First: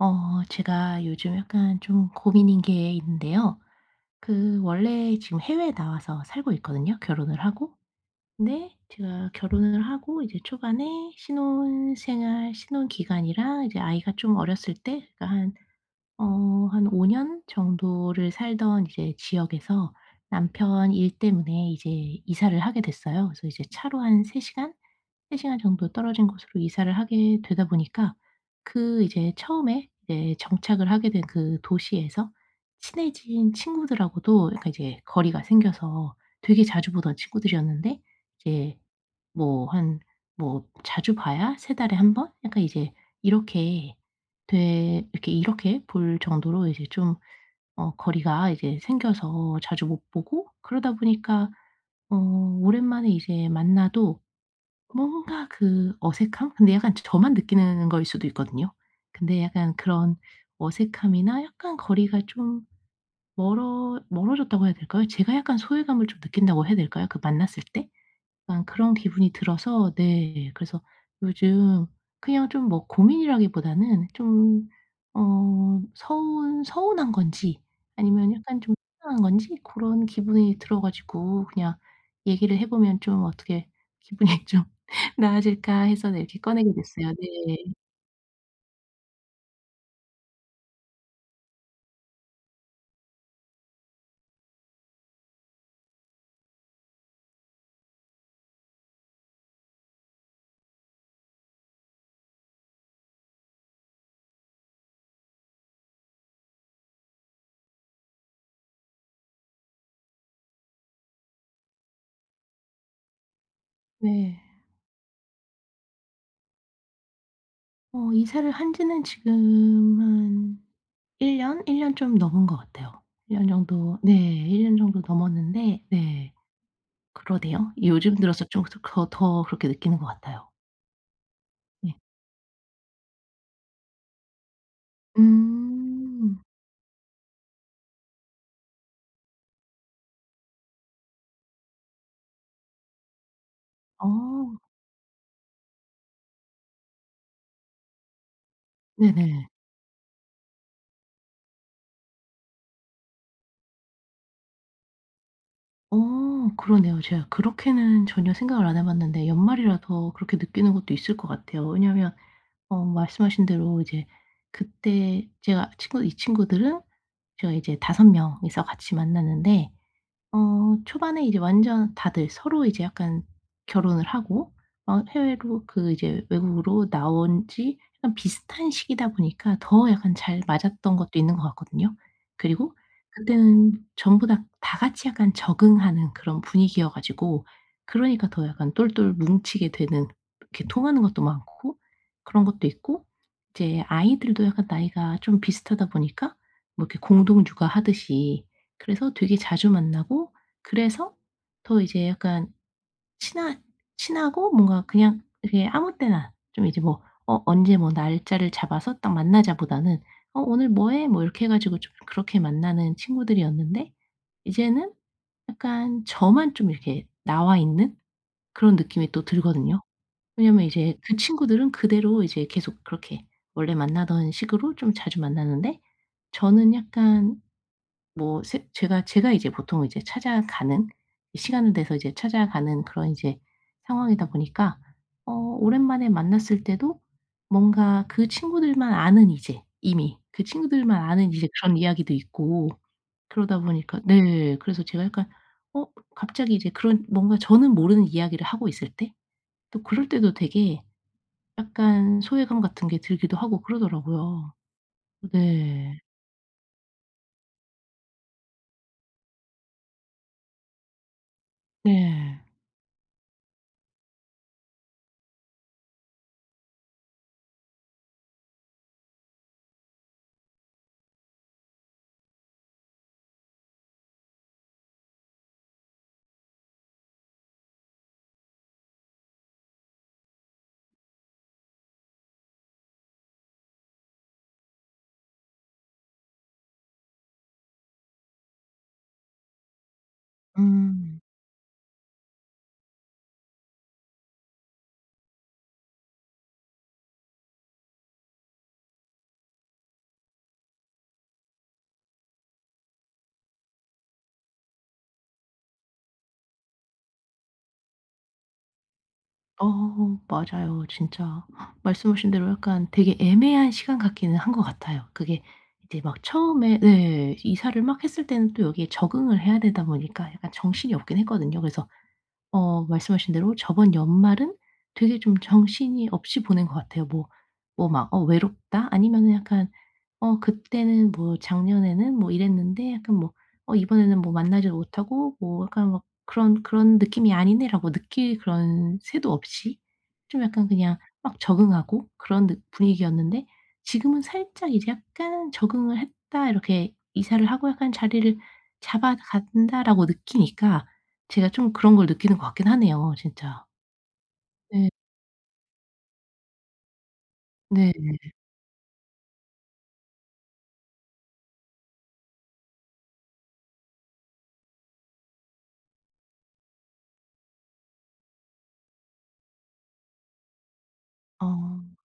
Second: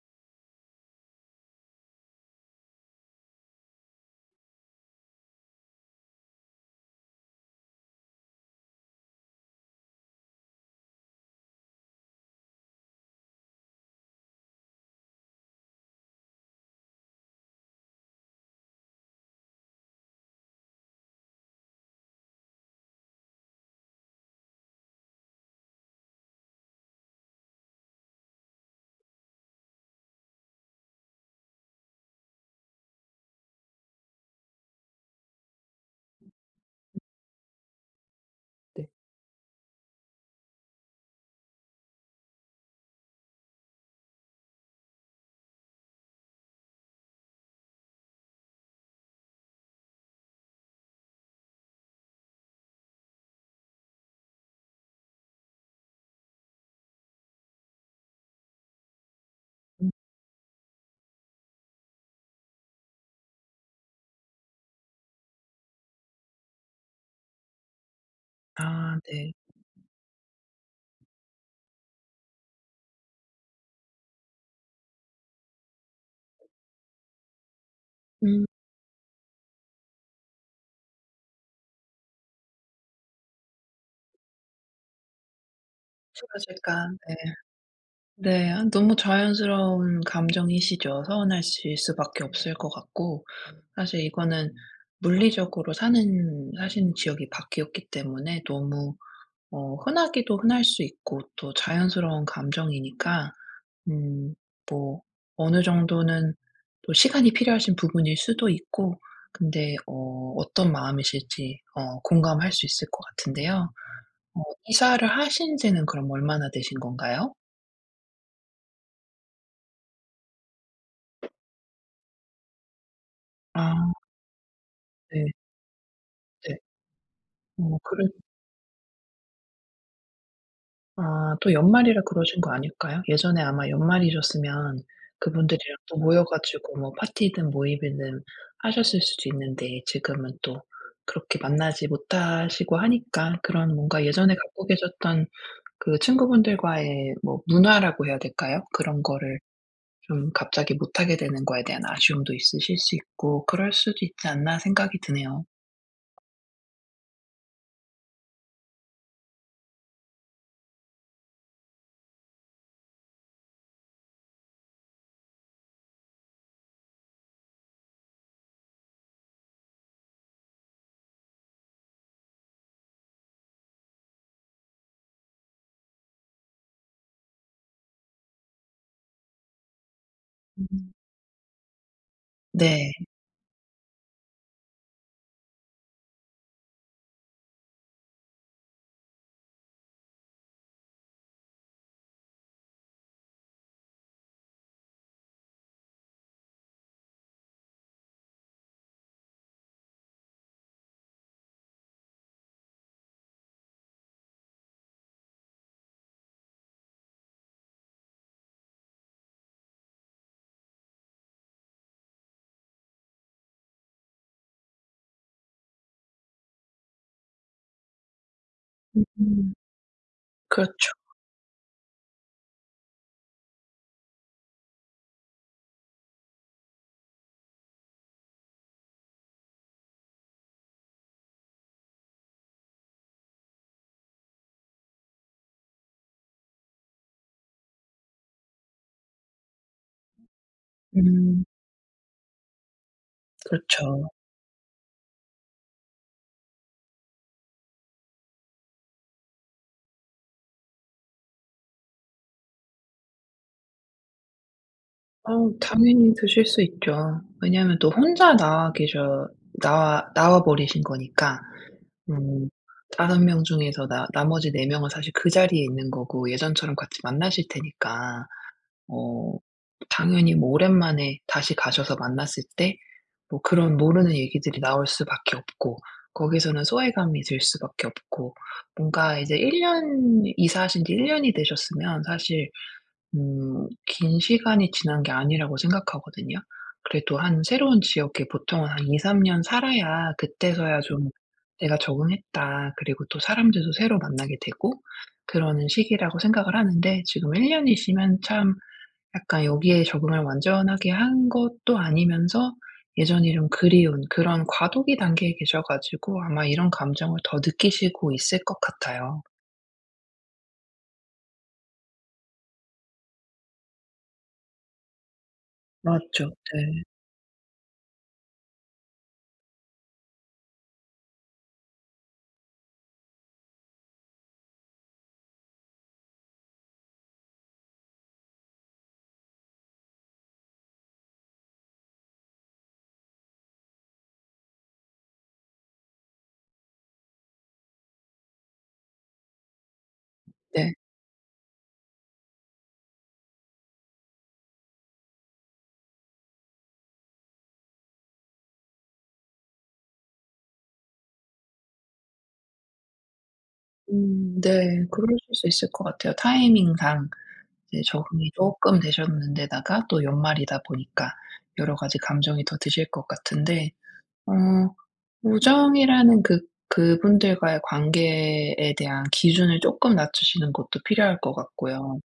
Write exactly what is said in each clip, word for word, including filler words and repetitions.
어 제가 요즘 약간 좀 고민인 게 있는데요. 그 원래 지금 해외에 나와서 살고 있거든요, 결혼을 하고. 근데 제가 결혼을 하고 이제 초반에 신혼 생활 신혼 기간이랑 이제 아이가 좀 어렸을 때, 그러니까 한 어 한 오 년 정도를 살던 이제 지역에서 남편 일 때문에 이제 이사를 하게 됐어요. 그래서 이제 차로 한 세 시간 세 시간 정도 떨어진 곳으로 이사를 하게 되다 보니까, 그 이제 처음에 이제 정착을 하게 된 그 도시에서 친해진 친구들하고도 약간 이제 거리가 생겨서, 되게 자주 보던 친구들이었는데, 이제 뭐 한, 뭐 자주 봐야 세 달에 한 번? 약간 이제 이렇게 돼, 이렇게, 이렇게 볼 정도로 이제 좀, 어 거리가 이제 생겨서 자주 못 보고 그러다 보니까, 어 오랜만에 이제 만나도 뭔가 그 어색함? 근데 약간 저만 느끼는 거일 수도 있거든요. 근데 약간 음. 그런 어색함이나 약간 거리가 좀 멀어 멀어졌다고 해야 될까요? 제가 약간 소외감을 좀 느낀다고 해야 될까요? 그 만났을 때? 약간 그런 아 기분이 네. 들어서, 네, 그래서 요즘 그냥 좀 뭐 고민이라기보다는 좀, 어 서운 서운한 건지 아니면 음 약간 좀 속상한 건지, 고런 기분이 들어 가지고 그냥 얘기를 해 보면 좀 어떻게 기분이 좀 나아질까 해서, 네, 이렇게 꺼내게 사라질까. 됐어요. 네. 네. 네. 아 너무 자연스러운 감정이시죠. 서운하실 수밖에 없을 것 같고 사실 이거는 물리적으로 사는 사시는 지역이 바뀌었기 때문에 너무 어 흔하기도 흔할 수 있고 또 자연스러운 감정이니까 음 뭐 어느 정도는 또 시간이 필요하신 부분일 수도 있고 근데 어 어떤 마음이실지 어 공감할 수 있을 것 같은데요. 어 네. 이사를 하신 지는 그럼 얼마나 되신 건가요? 어 이사를 한 지는 지금 한 일 년? 일 년 좀 넘은 것 같아요. 일 년 아 정도, 네, 일 년 정도 네. 넘었는데, 네. 네. 그러네요. 어 그래 요즘 들어서 좀 더 더 그렇게 느끼는 것 같아요. 아 또 네. 연말이라 그러신 거 아닐까요? 예전에 아마 연말이셨으면 그분들이랑 또 모여 음. 가지고 뭐 파티든 모임이든 하셨을 수도 있는데 지금은 또 그렇게 만나지 못하시고 하니까 그런 뭔가 어 예전에 갖고 계셨던 그 친구분들과의 뭐 문화라고 해야 될까요? 그런 거를 네네. 좀 갑자기 못하게 되는 거에 대한 아쉬움도 있으실 수 있고 그럴 수도 있지 않나 생각이 드네요. 어 그러네요. 제가 그렇게는 전혀 생각을 안 해 봤는데 연말이라 더 그렇게 느끼는 것도 있을 것 같아요. 왜냐하면 어 말씀하신 대로 이제 그때 제가 친구 이 친구들은 제가 이제 다섯 명이서 같이 만났는데, 어 초반에 이제 완전 다들 서로 이제 약간 결혼을 하고 막 해외로 그 이제 외국으로 나온 지 약간 비슷한 시기다 보니까 더 약간 잘 음. 맞았던 것도 있는 것 같거든요. 그리고 네. 그때는 전부 다 다 같이 약간 적응하는 그런 분위기여 가지고, 그러니까 더 약간 똘똘 뭉치게 되는, 이렇게 통하는 것도 많고 그런 것도 있고, 이제 아이들도 약간 나이가 좀 비슷하다 보니까 뭐 이렇게 공동 육아하듯이, 그래서 되게 자주 만나고, 그래서 더 이제 약간 친하 친하고 뭔가 그냥 이렇게 아무 때나 좀 이제 뭐 어 언제 뭐 날짜를 잡아서 딱 만나자 보다는 "어 오늘 뭐 해?" 뭐 이렇게 해 가지고 좀 그렇게 만나는 친구들이었는데, 이제는 약간 저만 좀 이렇게 나와 있는 그런 느낌이 또 음. 들거든요. 왜냐면 그렇죠. 이제 그 친구들은 그대로 이제 계속 그렇게 원래 만나던 식으로 좀 자주 만나는데, 저는 약간 뭐 세- 제가 제가 이제 보통 이제 찾아가는, 시간을 내서 이제 찾아가는 그런 이제 상황이다 보니까 어 오랜만에 만났을 때도 뭔가 그 친구들만 아는 이제, 이미 그 친구들만 아는 음. 이제 그런 이야기도 있고, 그러다 보니까, 그렇죠. 네, 그래서 제가 약간 어 갑자기 이제 그런 뭔가 저는 모르는 이야기를 하고 있을 때, 또 그럴 때도 되게 약간 소외감 같은 게 들기도 하고 그러더라고요. 어 네. 당연히 드실 수 있죠. 왜냐하면 또 혼자 나와 계셔 나와 나와 버리신 거니까. 네. 음. 다섯 명 중에서 나 나머지 네 명은 사실 그 자리에 있는 거고 예전처럼 같이 만나실 테니까 어 당연히 뭐 오랜만에 다시 가셔서 만났을 때 뭐 그런 모르는 얘기들이 나올 수밖에 없고 거기서는 소외감이 들 수밖에 없고 뭔가 이제 일 년 이사하신 지 일 년이 되셨으면 사실 음 긴 시간이 지난 게 아니라고 생각하거든요. 그래도 한 새로운 지역에 보통은 한 이 삼 년 살아야 그때서야 좀 음. '내가 적응했다.' 그리고 또 사람들도 새로 만나게 되고 그러는 시기라고 생각을 하는데 지금 일 년이시면 참 약간 여기에 적응을 완전하게 한 것도 아니면서 예전이 좀 그리운 그런 과도기 단계에 계셔 가지고 아마 이런 감정을 더 느끼시고 있을 것 같아요. 어 맞아요, 진짜. 말씀하신 대로 약간 되게 애매한 시간 같기는 한 것 같아요. 그게 이제 막 맞죠. 처음에, 네. 네, 이사를 막 했을 때는 또 여기에 적응을 해야 되다 보니까 약간 정신이 없긴 했거든요. 그래서 어 말씀하신 대로 저번 연말은 되게 좀 정신이 없이 보낸 것 같아요. 뭐 뭐 막 어 외롭다, 아니면은 약간 어 그때는 뭐 작년에는 뭐 이랬는데, 약간 뭐 어 이번에는 뭐 만나지도 못하고 뭐, 약간 막 '그런 그런 느낌이 아니네.'라고 느낄 그런 새도 없이 좀 약간 네. 그냥 막 적응하고 그런 느 분위기였는데, 지금은 살짝 이제 약간 '적응을 했다.' 이렇게 이사를 하고 약간 '자리를 잡아간다.'라고 느끼니까 제가 좀 그런 걸 느끼는 것 같긴 하네요, 진짜. 음 네. 네. 그러실 수 있을 것 같아요. 타이밍상 이제 네. 적응이 쪼끔 되셨는데다가 또 연말이다 보니까 여러 가지 감정이 더 드실 것 같은데 어 우정이라는 그 그분들과의 관계에 대한 기준을 쪼끔 낮추시는 것도 필요할 것 어. 같고요.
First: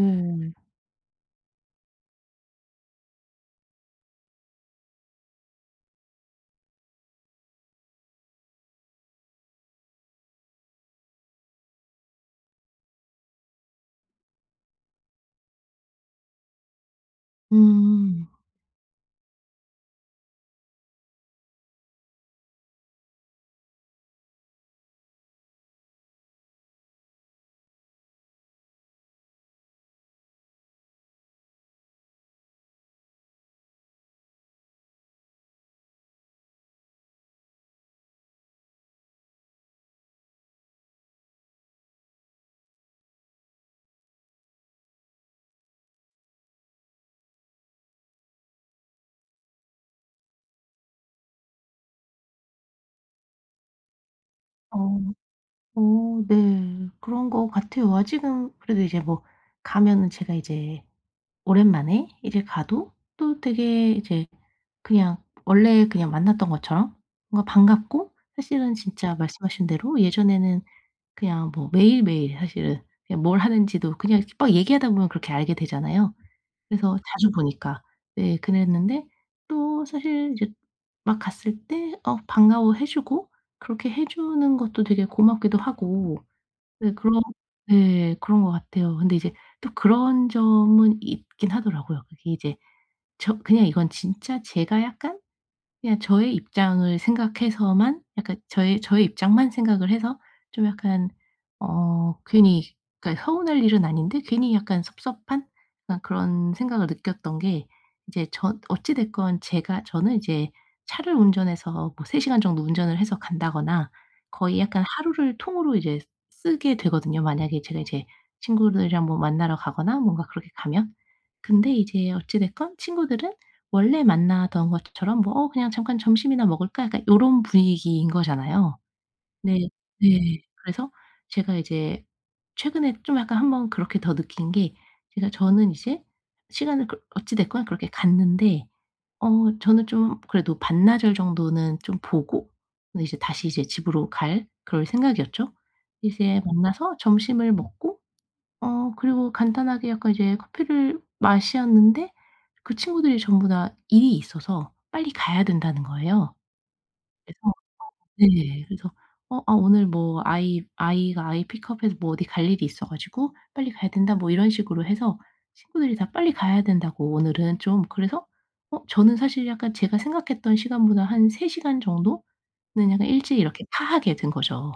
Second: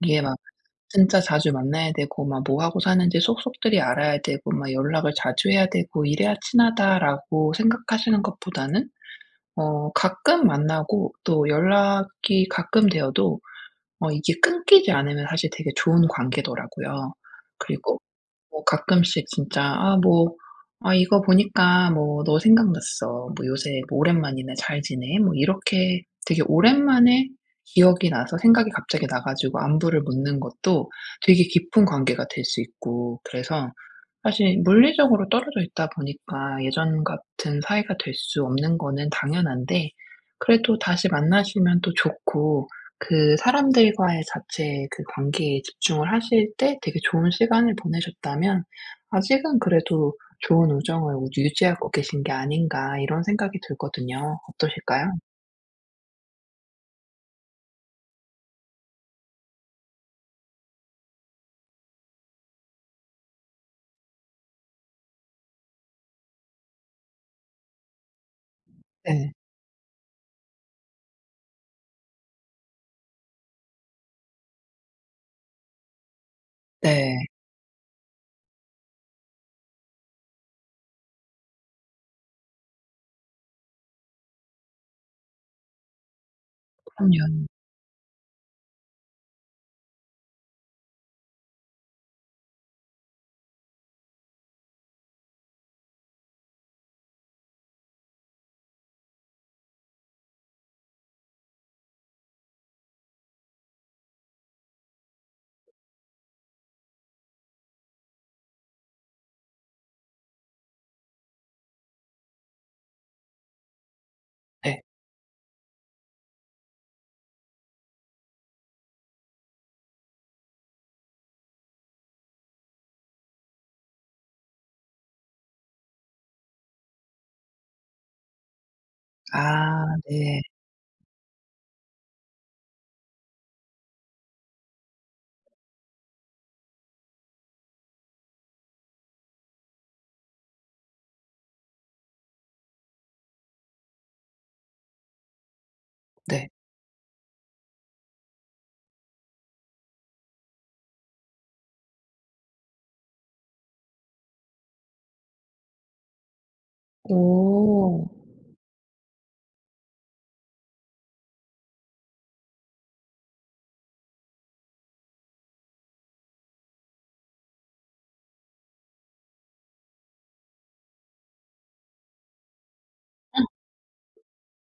이게 막 진짜 자주 만나야 되고 막 뭐 하고 사는지 속속들이 알아야 되고 막 연락을 자주 해야 되고 '이래야 친하다.'라고 생각하시는 것보다는 어 가끔 만나고 또 연락이 가끔 되어도 어 이게 끊기지 않으면 사실 되게 좋은 관계더라고요. 그리고 음. 뭐 가끔씩 진짜 "아 뭐 아 이거 보니까 뭐 너 생각났어. 뭐 요새 뭐 오랜만이네. 잘 지내?" 뭐 이렇게 되게 오랜만에 기억이 나서 생각이 갑자기 나 가지고 안부를 묻는 것도 되게 깊은 관계가 될 수 있고 그래서 사실 물리적으로 떨어져 있다 보니까 예전 같은 사이가 될 수 없는 거는 당연한데 그래도 다시 만나시면 또 좋고 그 사람들과의 자체의 그 관계에 집중을 하실 때 되게 좋은 시간을 보내셨다면 아직은 그래도 '좋은 우정을 우 유지하고 계신 게 아닌가.' 이런 생각이 들거든요. 어. 어떠실까요? 어 네. 그런 것 같아요. 아직은 그래도 이제 뭐 가면은 제가 이제 오랜만에 이제 가도 또 되게 이제 그냥 원래 그냥 만났던 것처럼 뭔가 반갑고, 사실은 진짜 네. 말씀하신 대로 예전에는 그냥 뭐 매일매일 사실은 그냥 뭘 하는지도 그냥 이렇게 막 얘기하다 보면 그렇게 알게 되잖아요. 그래서 네. 자주 보니까, 네, 그랬는데, 또 사실 이제 막 갔을 때 어 반가워해 주고 그렇게 해 주는 것도 되게 고맙기도 하고, 네, 그런, 그럼요. 네, 그런 것 같아요. 근데 이제 또 그런 점은 있긴 하더라고요. 그게 이제 저 그냥, 이건 진짜 제가 약간 그냥 저의 입장을 생각해서만, 약간 저의 저의 입장만 생각을 해서 좀 약간 어 괜히, 그러니까 서운할 일은 아닌데 괜히 약간 섭섭한, 약간 그런 생각을 느꼈던 게, 이제 저 어찌 됐건 제가, 저는 이제 차를 운전해서 뭐 세 시간 정도 운전을 해서 간다거나 거의 네. 약간 하루를 통으로 이제 쓰게 되거든요, 만약에 제가 이제 친구들이랑 뭐 만나러 가거나 뭔가 그렇게 가면. 근데 이제 어찌 됐건 친구들은 원래 만나던 것처럼 뭐 "어 그냥 잠깐 점심이나 먹을까?" 약간 요런 분위기인 거잖아요. 네. 아 네. 네. 그래서 제가 이제 최근에 좀 약간 한번 그렇게 더 느낀 게, 제가 저는 이제 시간을 그 어찌 됐건 그렇게 갔는데, 어 저는 좀 그래도 반나절 정도는 좀 보고, 근데 이제 다시 이제 집으로 갈, 그럴 생각이었죠. 이제 네. 만나서 점심을 먹고 어 그리고 간단하게 약간 이제 커피를 마셨는데 그 친구들이 전부 다 일이 있어서 빨리 가야 된다는 거예요. 그래서, 오. 네, 그래서 어 아 오늘 뭐 아이 아이가 아이 픽업해서 뭐 어디 갈 일이 있어 가지고 "빨리 가야 된다." 뭐 이런 식으로 해서 친구들이 다 빨리 가야 된다고 오늘은 좀, 그래서 어 저는 사실 약간 제가 생각했던 시간보다 한 세 시간 정도는 약간 일찍 이렇게 파하게 된 거죠.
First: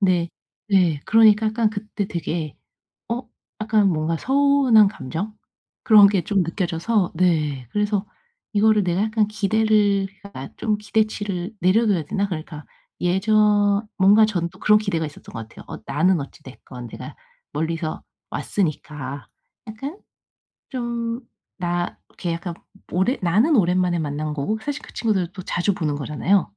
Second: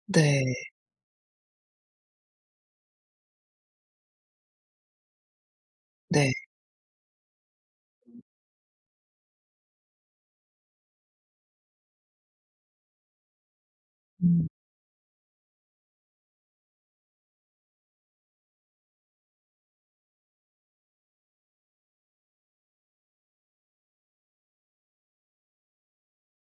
근데, 네. 네, 그러니까 약간 그때 되게 어 약간 뭔가 서운한 감정? 그런 게 네. 좀 느껴져서, 네, 그래서 이거를 내가 약간 기대를, 그러니까 좀 기대치를 내려둬야 되나? 그러니까 예전 뭔가 음. 전 또 그런 기대가 있었던 것 같아요. 어 나는 어찌 됐건 내가 멀리서 왔으니까, 약간 좀 나 이렇게 약간 오래 나는 오랜만에 만난 거고, 사실 그 친구들도 또 자주 보는 거잖아요.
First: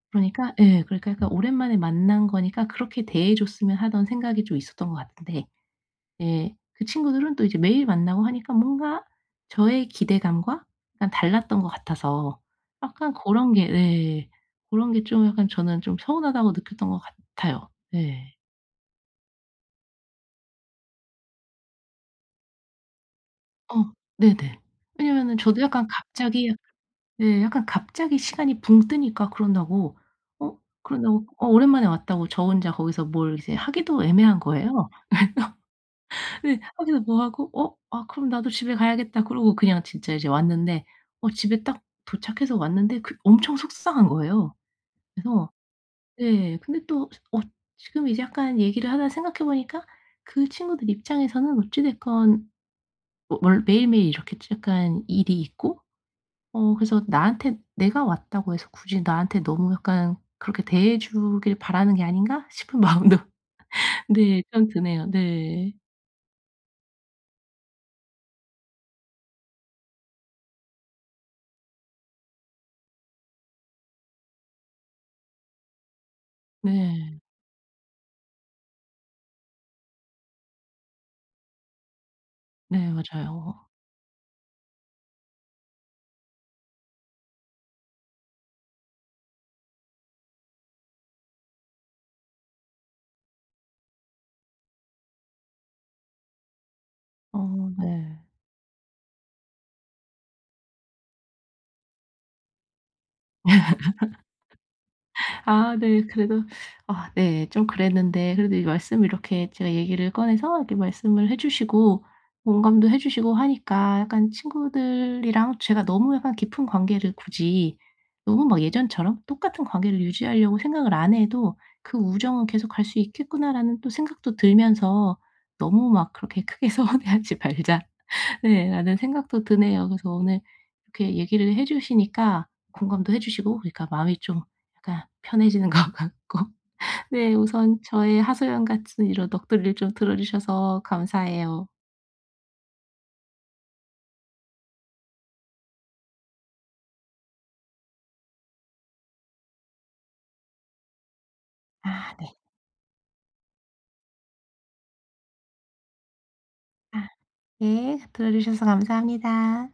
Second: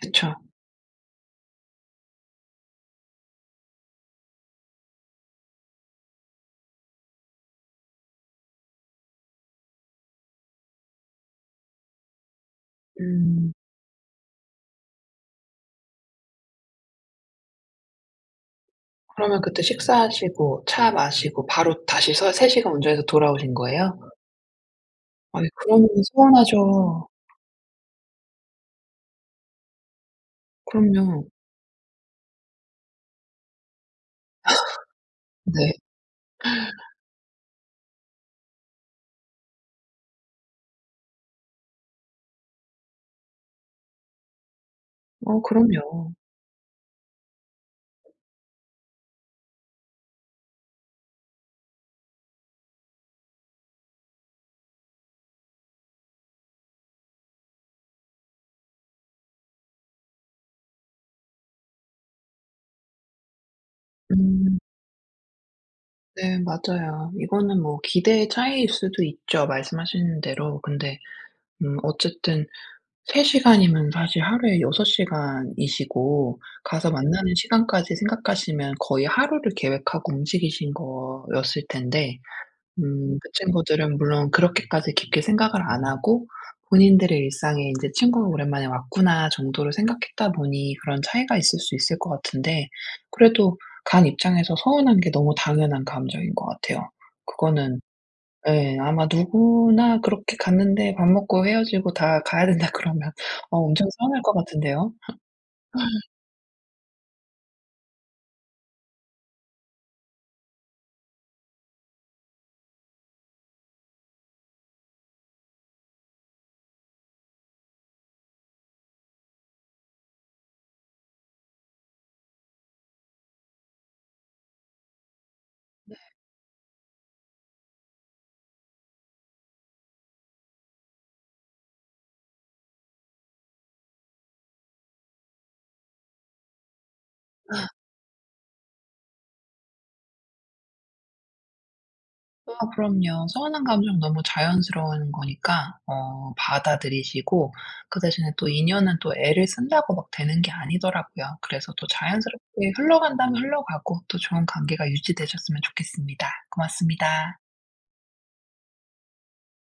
그쵸. 그러니까, 예, 그러니까 약간 오랜만에 만난 거니까 그렇게 대해 줬으면 하던 생각이 좀 있었던 것 같은데, 예, 그 친구들은 또 이제 매일 만나고 하니까 뭔가 저의 기대감과 약간 달랐던 것 같아서, 약간 그 음. 런 게, 네. 런게 좀 약간 저는 좀 서운하다고 느꼈던 것 같아요. 네. 그러면 그때 식사하시고 차 마시고 바로 다시 서 세 시간 운전해서 돌아오신 어 거예요? 네네. 왜냐면은 아이 저도 그러면 약간 갑자기, 서운하죠. 네, 약간 갑자기 시간이 붕 뜨니까 그런다고 어 그럼요. 그런다고 어 오랜만에 왔다고 저 혼자 거기서 뭘 이제 하기도 애매한 거예요. 네. 네. 하기도 뭐하고 '어 아 그럼 나도 집에 가야겠다.' 그러고 그냥 진짜 이제 왔는데, 어 집에 딱 도착해서 왔는데 그 엄청 속상한 거예요. 어 그래서, 그럼요. 네, 근데 또 어 지금 이제 약간 얘기를 하다 생각해 보니까, 그 친구들 입장에서는 어찌 됐건 뭐 월 매일매일 이렇게 약간 일이 있고, 어 그래서 나한테, 내가 왔다고 해서 굳이 나한테 너무 약간 그렇게 대해 주길 바라는 게 아닌가 싶은 마음도, 네, 음 좀 드네요. 네. 네 맞아요. 이거는 뭐 기대의 차이일 수도 있죠, 말씀하신 대로. 근데 음 어쨌든 세 시간이면 사실 하루에 여섯 시간이시고 가서 네. 만나는 시간까지 생각하시면 거의 하루를 계획하고 움직이신 거였을 텐데 네 음 그 맞아요. 친구들은 물론 그렇게까지 깊게 생각을 안 하고 본인들의 일상에 이제 '친구가 오랜만에 왔구나.' 정도로 생각했다 보니 그런 차이가 있을 수 있을 것 같은데 그래도 간 입장에서 서운한 게 너무 당연한 감정인 것 같아요. 어 그거는 네. 예 아마 누구나 그렇게 갔는데 밥 먹고 헤어지고 다 가야 된다 그러면 어 엄청 서운할 것 같은데요. 아 네. 그래도, 아 네, 좀 그랬는데, 그래도 이 말씀 이렇게 제가 얘기를 꺼내서 이렇게 말씀을 해 주시고 공감도 해 주시고 하니까, 약간 친구들이랑 제가 너무 약간 깊은 관계를, 굳이 너무 막 예전처럼 똑같은 관계를 유지하려고 생각을 안 해도 '그 우정은 계속 갈 수 있겠구나.'라는 또 생각도 들면서 '너무 막 그렇게 크게 서운해하지 말자.' 네, 라는 생각도 드네요. 그래서 오늘 이렇게 얘기를 해 주시니까 공감도 해 주시고 그러니까 마음이 좀 약간 편해지는 것 같고, 네, 우선 저의 하소연 같은 이런 넋두리를 좀 들어 주셔서 감사해요. 아 그럼요. 서운한 감정 너무 자연스러운 거니까 어 받아들이시고 그 대신에 또 인연은 또 애를 쓴다고 막 되는 게 아니더라고요. 그래서 또 아 네. 자연스럽게 흘러간다면 흘러가고 또 좋은 관계가 유지되셨으면 좋겠습니다. 아 고맙습니다. 네. 들어 주셔서 감사합니다.